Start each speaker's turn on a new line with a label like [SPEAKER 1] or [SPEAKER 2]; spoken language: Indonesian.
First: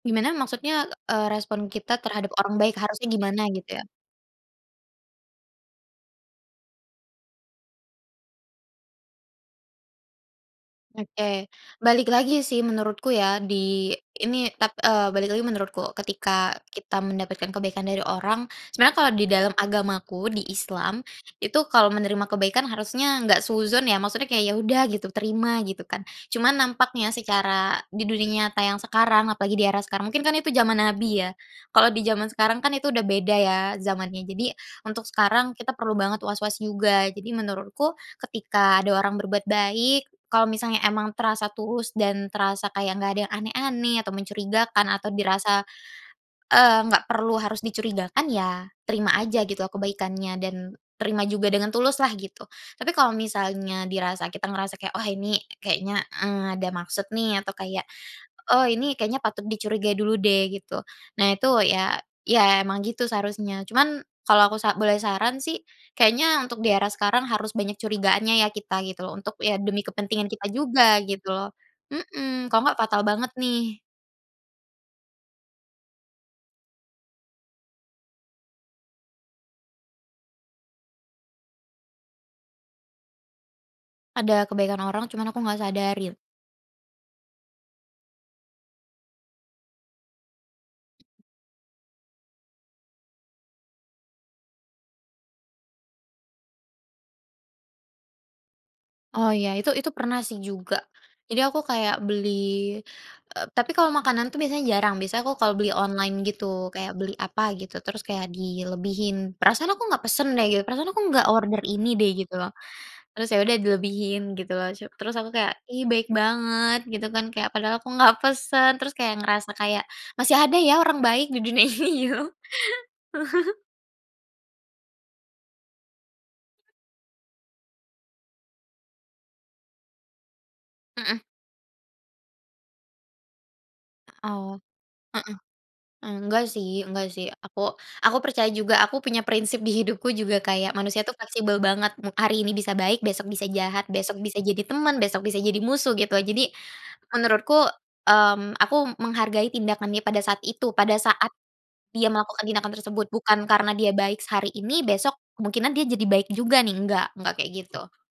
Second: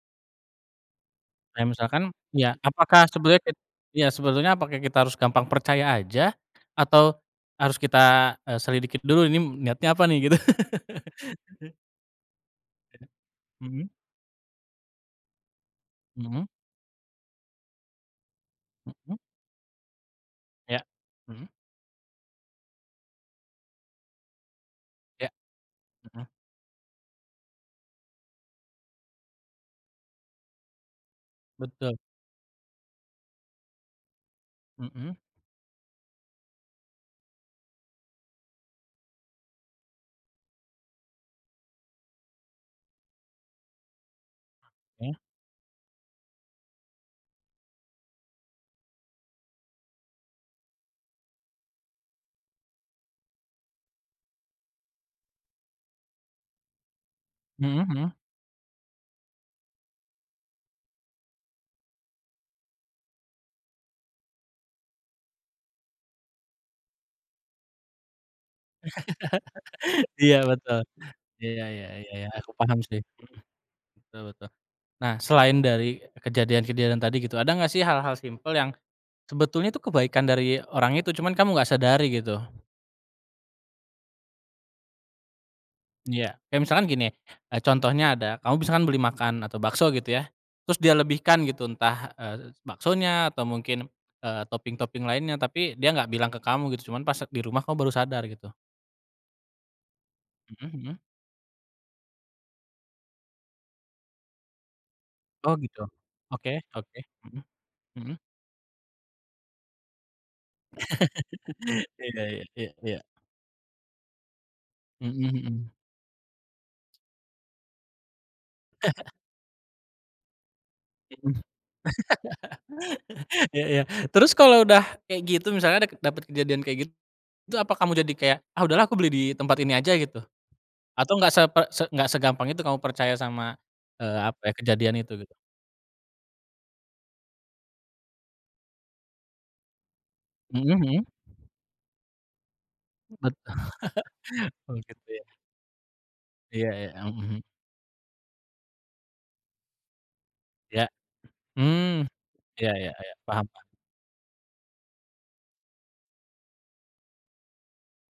[SPEAKER 1] Gimana? Maksudnya, eee, respon
[SPEAKER 2] Kayak
[SPEAKER 1] kita
[SPEAKER 2] misalkan,
[SPEAKER 1] terhadap orang
[SPEAKER 2] ya
[SPEAKER 1] baik, harusnya
[SPEAKER 2] apakah
[SPEAKER 1] gimana?
[SPEAKER 2] sebetulnya kit
[SPEAKER 1] Gitu ya.
[SPEAKER 2] ya sebetulnya apakah kita harus gampang percaya aja atau harus kita, eee, selidiki dulu, Ini niatnya apa nih? Gitu.
[SPEAKER 1] Oke. balik lagi sih, menurutku ya.
[SPEAKER 2] Mhm.
[SPEAKER 1] Di ini, tap eee, balik lagi menurutku.
[SPEAKER 2] Mhm.
[SPEAKER 1] Ketika kita mendapatkan kebaikan dari orang, sebenarnya kalau
[SPEAKER 2] Mhm.
[SPEAKER 1] di dalam agamaku, di
[SPEAKER 2] Iya.
[SPEAKER 1] Islam.
[SPEAKER 2] Mhm.
[SPEAKER 1] Itu kalau menerima kebaikan, harusnya enggak suudzon ya, maksudnya kayak, ya udah gitu,
[SPEAKER 2] Iya.
[SPEAKER 1] terima, gitu kan.
[SPEAKER 2] Mhm.
[SPEAKER 1] Cuman nampaknya, secara di dunia nyata yang sekarang, apalagi di era sekarang. Mungkin kan itu zaman nabi, ya. Kalau
[SPEAKER 2] Betul.
[SPEAKER 1] di zaman sekarang kan, itu udah beda ya zamannya. Jadi, untuk
[SPEAKER 2] Mhm.
[SPEAKER 1] sekarang kita perlu banget was-was juga. Jadi menurutku, ketika ada orang berbuat baik, kalau misalnya emang terasa tulus, dan terasa kayak nggak ada yang aneh-aneh, atau mencurigakan, atau
[SPEAKER 2] Iya.
[SPEAKER 1] dirasa, eee, nggak perlu harus mencurigakan, ya terima aja gitu kebaikannya. Dan, terima juga dengan tulus lah, gitu. Tapi kalau misalnya dirasa kita ngerasa kayak, wah ini kayaknya, eee, ada maksud nih, atau
[SPEAKER 2] Mhm
[SPEAKER 1] kayak,
[SPEAKER 2] mhm.
[SPEAKER 1] oh ini kayaknya patut dicurigai dulu deh, gitu. Nah itu ya ya emang gitu, seharusnya. Cuman, kalau aku sa boleh saran sih, kayaknya untuk di era sekarang harus banyak curigaannya, ya kita, gitu loh. Untuk ya, demi kepentingan
[SPEAKER 2] Iya
[SPEAKER 1] kita
[SPEAKER 2] betul.
[SPEAKER 1] juga, gitu loh.
[SPEAKER 2] Iya iya iya iya.
[SPEAKER 1] Mhm.
[SPEAKER 2] Aku
[SPEAKER 1] Kalo nggak,
[SPEAKER 2] paham sih.
[SPEAKER 1] fatal banget, nih.
[SPEAKER 2] Mhm. Betul betul. Nah selain dari kejadian-kejadian tadi, gitu, ada nggak sih hal-hal simpel, yang sebetulnya tuh kebaikan dari orang itu, cuman kamu nggak sadari, gitu?
[SPEAKER 1] Ada kebaikan orang, cuman aku nggak sadarin.
[SPEAKER 2] Iya. Kayak misalkan gini, eee, contohnya ada, kamu misalkan beli makan atau bakso, gitu ya, terus dia lebihkan, gitu, entah, eee, baksonya, atau mungkin, eee, topping-topping lainnya, tapi dia nggak bilang ke kamu, gitu. Cuman pas se di rumah kamu baru sadar, gitu.
[SPEAKER 1] Oh, ya. Itu itu pernah sih
[SPEAKER 2] Mhm
[SPEAKER 1] juga.
[SPEAKER 2] mhm.
[SPEAKER 1] Jadi aku kayak beli eee, tapi kalau makanan tuh, biasanya jarang. Biasanya aku kalau
[SPEAKER 2] Oh,
[SPEAKER 1] beli
[SPEAKER 2] gitu.
[SPEAKER 1] online, gitu.
[SPEAKER 2] Oke,
[SPEAKER 1] Kayak
[SPEAKER 2] oke.
[SPEAKER 1] beli
[SPEAKER 2] Mhm,
[SPEAKER 1] apa gitu, terus
[SPEAKER 2] mhm.
[SPEAKER 1] kayak dilebihin. Perasaan aku nggak pesen deh, gitu. Perasaan aku enggak order ini deh,
[SPEAKER 2] Iya
[SPEAKER 1] gitu
[SPEAKER 2] iya
[SPEAKER 1] loh.
[SPEAKER 2] Iya iya.
[SPEAKER 1] Terus ya udah, dilebihin gitu loh. Cu terus
[SPEAKER 2] Mhm
[SPEAKER 1] aku kayak,
[SPEAKER 2] mhm.
[SPEAKER 1] "Ih baik banget," gitu kan. Kayak, padahal aku nggak pesen, terus kayak ngerasa kayak, masih ada ya orang baik
[SPEAKER 2] Mhm.
[SPEAKER 1] di dunia ini gitu loh.
[SPEAKER 2] Iya iya. Terus kalo udah kayak gitu, misalnya dake dapet kejadian kayak git itu apa kamu jadi kayak, ah udahlah aku beli di tempat ini aja, gitu? Atau
[SPEAKER 1] Mhm.
[SPEAKER 2] nggak seper se nggak segampang itu kamu percaya sama, eee, apa
[SPEAKER 1] Oh.
[SPEAKER 2] ya, kejadian itu? Gitu.
[SPEAKER 1] Heeh. Enggak sih enggak sih. Aku aku percaya juga. Aku punya prinsip di hidupku juga
[SPEAKER 2] Mhm
[SPEAKER 1] kayak, manusia itu
[SPEAKER 2] mhm.
[SPEAKER 1] fleksibel banget. Hari ini bisa baik, besok
[SPEAKER 2] Betu
[SPEAKER 1] bisa jahat. Besok bisa jadi
[SPEAKER 2] oh,
[SPEAKER 1] teman,
[SPEAKER 2] gitu ya.
[SPEAKER 1] besok bisa jadi musuh, gitu. Jadi,
[SPEAKER 2] Iya iya. Mhm mhm.
[SPEAKER 1] menurutku, mmm, aku menghargai tindakan dia pada saat itu.
[SPEAKER 2] Iya.
[SPEAKER 1] Pada saat
[SPEAKER 2] Mmm.
[SPEAKER 1] dia melakukan
[SPEAKER 2] Iya
[SPEAKER 1] tindakan
[SPEAKER 2] iya
[SPEAKER 1] tersebut.
[SPEAKER 2] iya.
[SPEAKER 1] Bukan
[SPEAKER 2] Paham paham.
[SPEAKER 1] karena dia baik sehari ini, besok kemungkinan dia jadi baik juga nih, nggak, nggak kayak gitu.